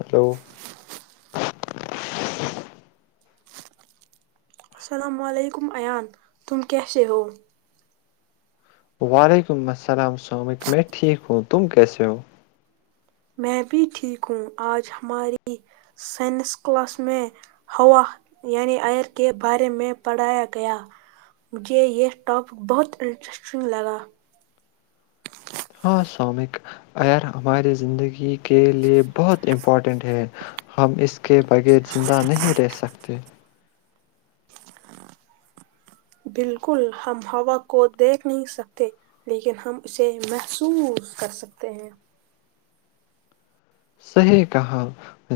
hello السلام علیکم ایان تم کیس ہو وعلیکم السلام سامکم ٹھیک ہوں تم کیسے ہو میں بھی ٹھیک ہوں آج ہماری سائنس کلاس میں ہوا یعنی آئر کے بارے میں پڑھایا گیا مجھے یہ ٹاپک بہت انٹرسٹنگ لگا ہاں سومک ار ہماری زندگی کے لیے بہت امپورٹنٹ ہے ہم اس کے بغیر زندہ نہیں رہ سکتے بالکل ہم ہوا کو دیکھ نہیں سکتے لیکن ہم اسے محسوس کر سکتے ہیں صحیح کہاں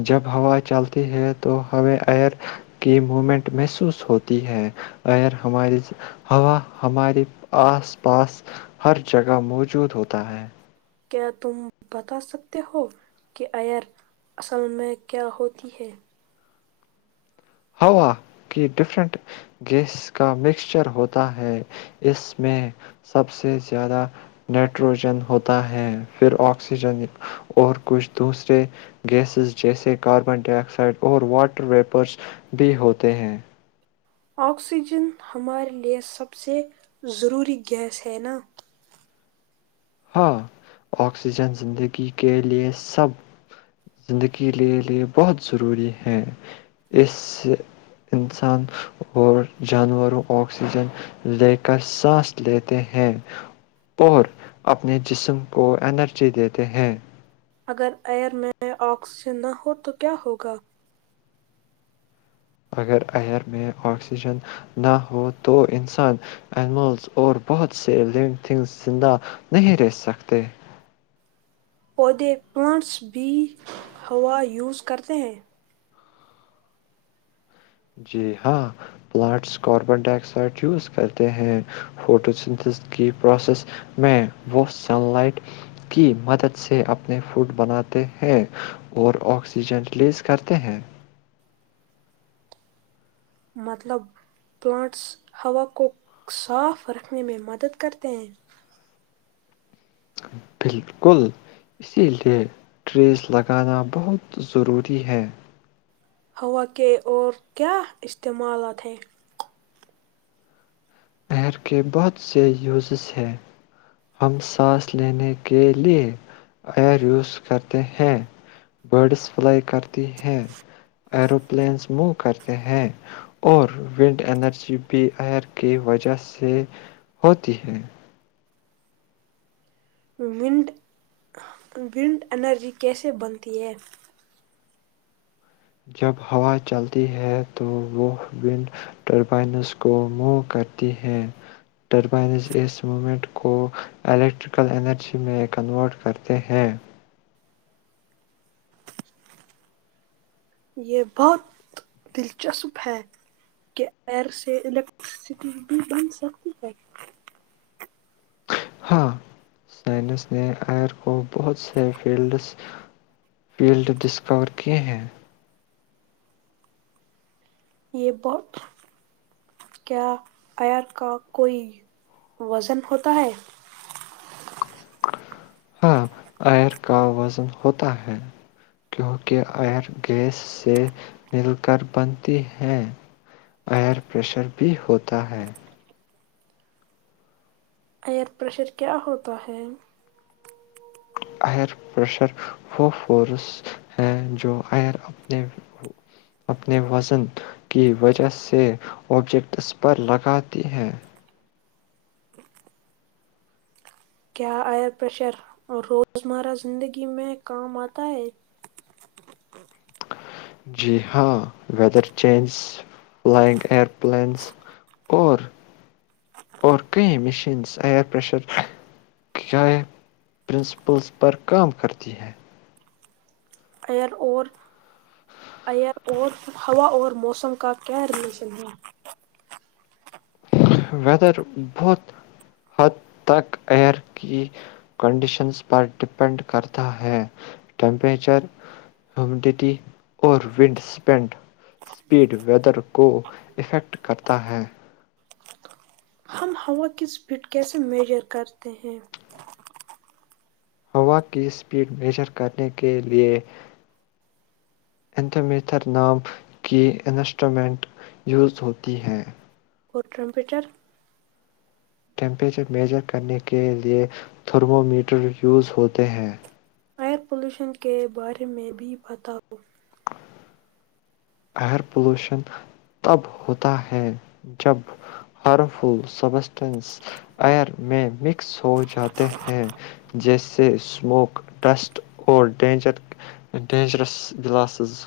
جب ہوا چلتی ہے تو ہمیں ایئر کی مومنٹ محسوس ہوتی ہے ایئر ہماری ہوا ہماراری آس پاس ہر جگہ موجود ہوتا ہے کیا تم بتا سکتے ہو کہ ائر اصل میں کیا ہوتی ہے ہوا کی ڈفرنٹ گیس کا مکسچر ہوتا ہے اس میں سب سے زیادہ نائٹروجن ہوتا ہے پھر آکسیجن اور کچھ دوسرے گیسز جیسے کاربن ڈائی آکسائڈ اور واٹر ویپرس بھی ہوتے ہیں آکسیجن ہمارے لیے سب سے ضروری گیس ہے نا ہاں آکسیجن زندگی کے لیے سب زندگی کے لیے بہت ضروری ہے اس سے انسان اور جانوروں آکسیجن لے کر سانس لیتے ہیں اور اپنے جسم کو انرجی دیتے ہیں اگر ایئر میں آکسیجن نہ ہو تو کیا ہو گا اگر ایئر میں آکسیجن نہ ہو تو انسان اینیملز اور بہت سے لونگ تھنگز زندہ نہیں رہ سکتے پودے پلانٹس بھی ہوا یوز کرتے ہیں جی ہاں plants carbon dioxide use کرتے ہیں فوٹوسن کی پروسیس میں وہ سن لائٹ کی مدد سے اپنے فوڈ بناتے ہیں اور آکسیجن ریلیز کرتے ہیں مطلب پلانٹس ہوا کو صاف رکھنے میں مدد کرتے ہیں بالکل اسی لیے ٹریس لگانا بہت ضروری ہے ہوا کے اور کیا استعمالات ہیں ایئر کے بہت سے یوزز ہیں ہم سانس لینے کے لیے ایئر یوز کرتے ہیں برڈس فلائی کرتی ہیں اروپلینس مو کرتے ہیں اور ونڈ انرجی بھی ایئر کی وجہ سے ہوتی ہے ونڈ ونڈ انرجی کیسے بنتی ہے جب ہوا چلتی ہے تو وہ ون ٹربائنز کو موو کرتی ہے ٹربائنز اس موومنٹ کو الیکٹریکل انرجی میں کنورٹ کرتے ہیں یہ بہت دلچسپ ہے کہ ایئر سے الیکٹرسٹی بھی بن سکتی ہے ہاں سائنس نے آئر کو بہت سے فیلڈس فیلڈ ڈسکور کیے ہیں یہ بہت کیا آر کا کوئی وزن ہوتا ہے ہاں ایئر کا وزن ہوتا ہے کیونکہ ایئر گیس سے مل کر بنتی ہے ایئر پریشر بھی ہوتا ہے ایئر پریشر کیا ہوتا ہے ایئر پریشر وہ فورس ہیں جو اپنے وزن کی وجہ سے آبجیکٹس پر لگاتی ہیں کیا آئر پریشر روزمرہ زندگی میں کام آتا ہے جی ہاں weather change flying air planes اور اور کئی مشینس ایئر پریشر کیا پرنسپلس پر کام کرتی ہیں ائر اور ہوا اور موسم کا کیا ریلیشن ہے ویدر بہت حد تک ایئر کی کنڈیشنز پر ڈپینڈ کرتا ہے ٹیمپریچر ہیومڈیٹی اور ونڈ اسپینڈ اسپیڈ ویدر کو افیکٹ کرتا ہے ہم ہوا کی اسپیڈ کیسے میجر کرتے ہیں ہوا کی اسپیڈ میجر کرنے کے لئے اتھمیتھر نام کی انسٹرومنٹ یوز ہوتی ہیں اورٹمپیٹر ٹیمپریچر میجر کرنے کے لئے تھرمومییٹر یوز ہوتے ہیں ایئر پلیوشن کے بارے میں بھی بتاؤ ایئر پولوشن تب ہوتا ہے جب ہارمفل سبسٹینس ایئر میں مکس سو جاتے ہیں جیسے اسموک ڈسٹ اور ڈینجر ڈینجرس گلاسز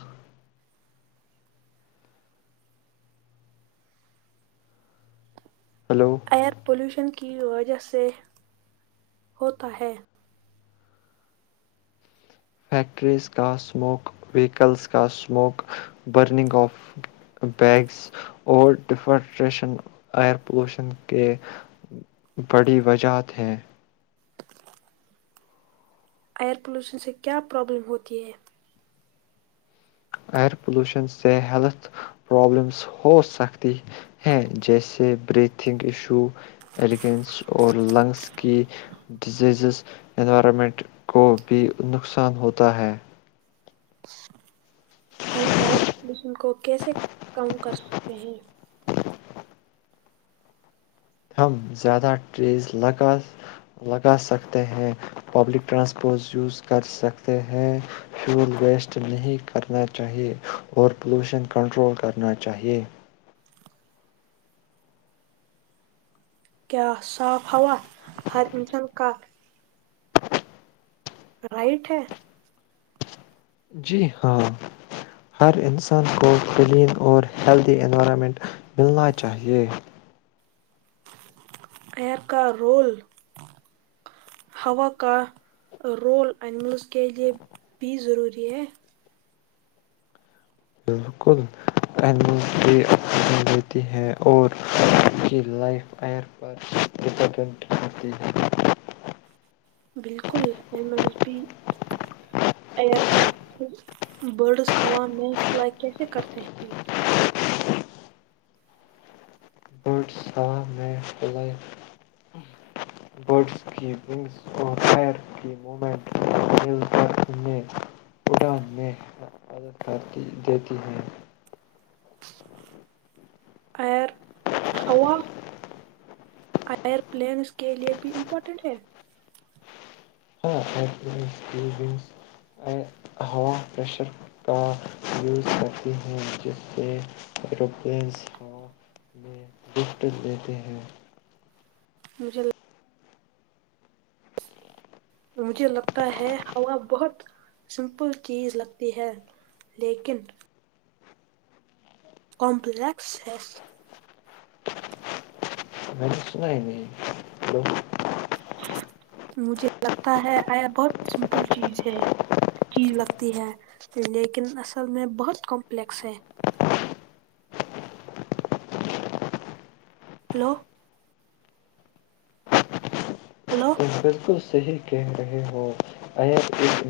ہلو ایئر پلیوشن کی وجہ سے ہوتا ہے فیکٹریز کا اسموک وہیکلز کا اسموک برننگ آف بیگس اور ڈفٹریشن ایئر پولوشن کے بڑی وجہات ہیں ایئر پلیوشن سے کیا پرابلم ہوتی ہے ایئر پولوشن سے ہیلتھ پرابلمز ہو سکتی ہیں جیسے بریتھنگ ایشو ایلیگنس اور لنگز کی ڈزیزز انوائرمنٹ کو بھی نقصان ہوتا ہے ہم آپ کو کیسے کم کر سکتے ہیں ہم زیادہ ریز لگا لگا سکتے ہیں پبلک ٹرانسپورٹ یوز کر سکتے ہیں فیول ویسٹ نہیں کرنا چاہیے اور پولوشن کنٹرول کرنا چاہیے کیا صاف ہا ہر انسان کپ رائٹ ہے جی ہاں ہر انسان کو کلین اور ہیلدی انوائرمنٹ ملنا چاہیے ایر کا رول ہوا کا رول اینیملز کے لئے بھی ضروری ہے بالکل امل دیتی ہیں اور ان کی لائف آئر پر ڈپینڈنٹ ہوتی ہے بالکل املز بھی ایئر کا برڈس ہوا میں فلائی کیسے کرتے ہیں برڈز ش میں فل برڈز کی ونگز اور فائر کی موومنٹ مل کر انیں اڑان میں مدد کرتی دیتی ہے ار ہوا ائر پلینس کے لیے بھی امپورٹینٹ ہے ہ ایلس کینس ہوا پشر کا یوز کرتی ہیں جس سے روپز ہوا میں گفٹ دیتے ہیں بھل مجھے لگتا ہے ہوا بہت سمپل چیز لگتی ہے لیکن کمپلیکس ہے میں نے سنا ہی نہیں مجھے لگتا ہے آیا بہت سمپل چیز ہے چیز لگتی ہے لیکن اصل میں بہت کمپلیکس ہے ہلو ہلو تم بالکل صحیح کہہ رہے ہو ار ایک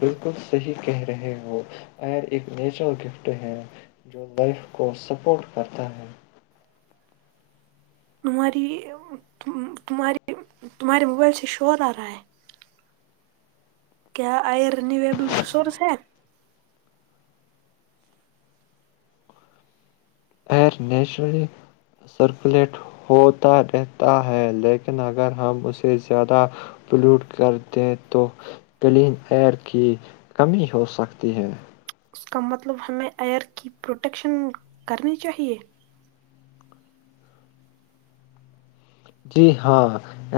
بالکل صحیح کہہ رہے ہو ائر ایک نیچرل گفٹ ہے جو لائف کو سپورٹ کرتا ہے تمہاری تمہاری تمہارے موبائل سے شورا رائے کیا آئر ریبل ریسورس ہے ایئر نیچرلی سرکولیٹ ہوتا رہتا ہے لیکن اگر ہم اسے زیادہ پلیوٹ کر دیں تو کلین ایئر کی کمی ہو سکتی ہے اس کا مطلب ہمیں ایئر کی پروٹیکشن کرنی چاہیے جی ہاں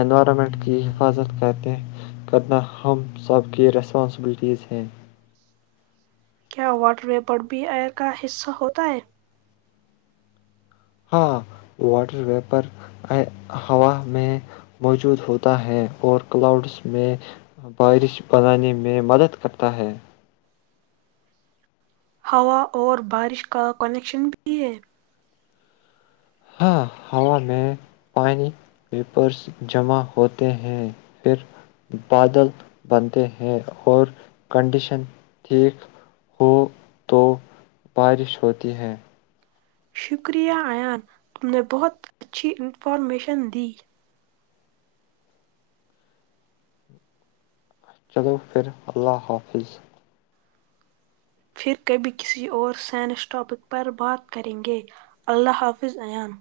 انوائرمنٹ کی حفاظت کہتے ہیں کرنا ہم سب کی ریسپانسبلٹیز ہیں کیا واٹر و پرر بھی ایئر کا حصہ ہوتا ہے ہاں واٹر ویپر ہوا میں موجود ہوتا ہے اور کلاؤڈس میں بارش بنانے میں مدد کرتا ہے ہوا اور بارش کا کنیکشن بھی ہے ہاں ہوا میں پانی پیپرس جمع ہوتے ہیں پھر بادل بنتے ہیں اور کنڈیشن ٹھیک ہو تو بارش ہوتی ہے شکریہ ایان تم نے بہت اچھی انفارمیشن دی چلو پھر اللہ حافظ پھر کبھی کسی اور سائنس ٹاپک پر بات کریں گے اللہ حافظ ایان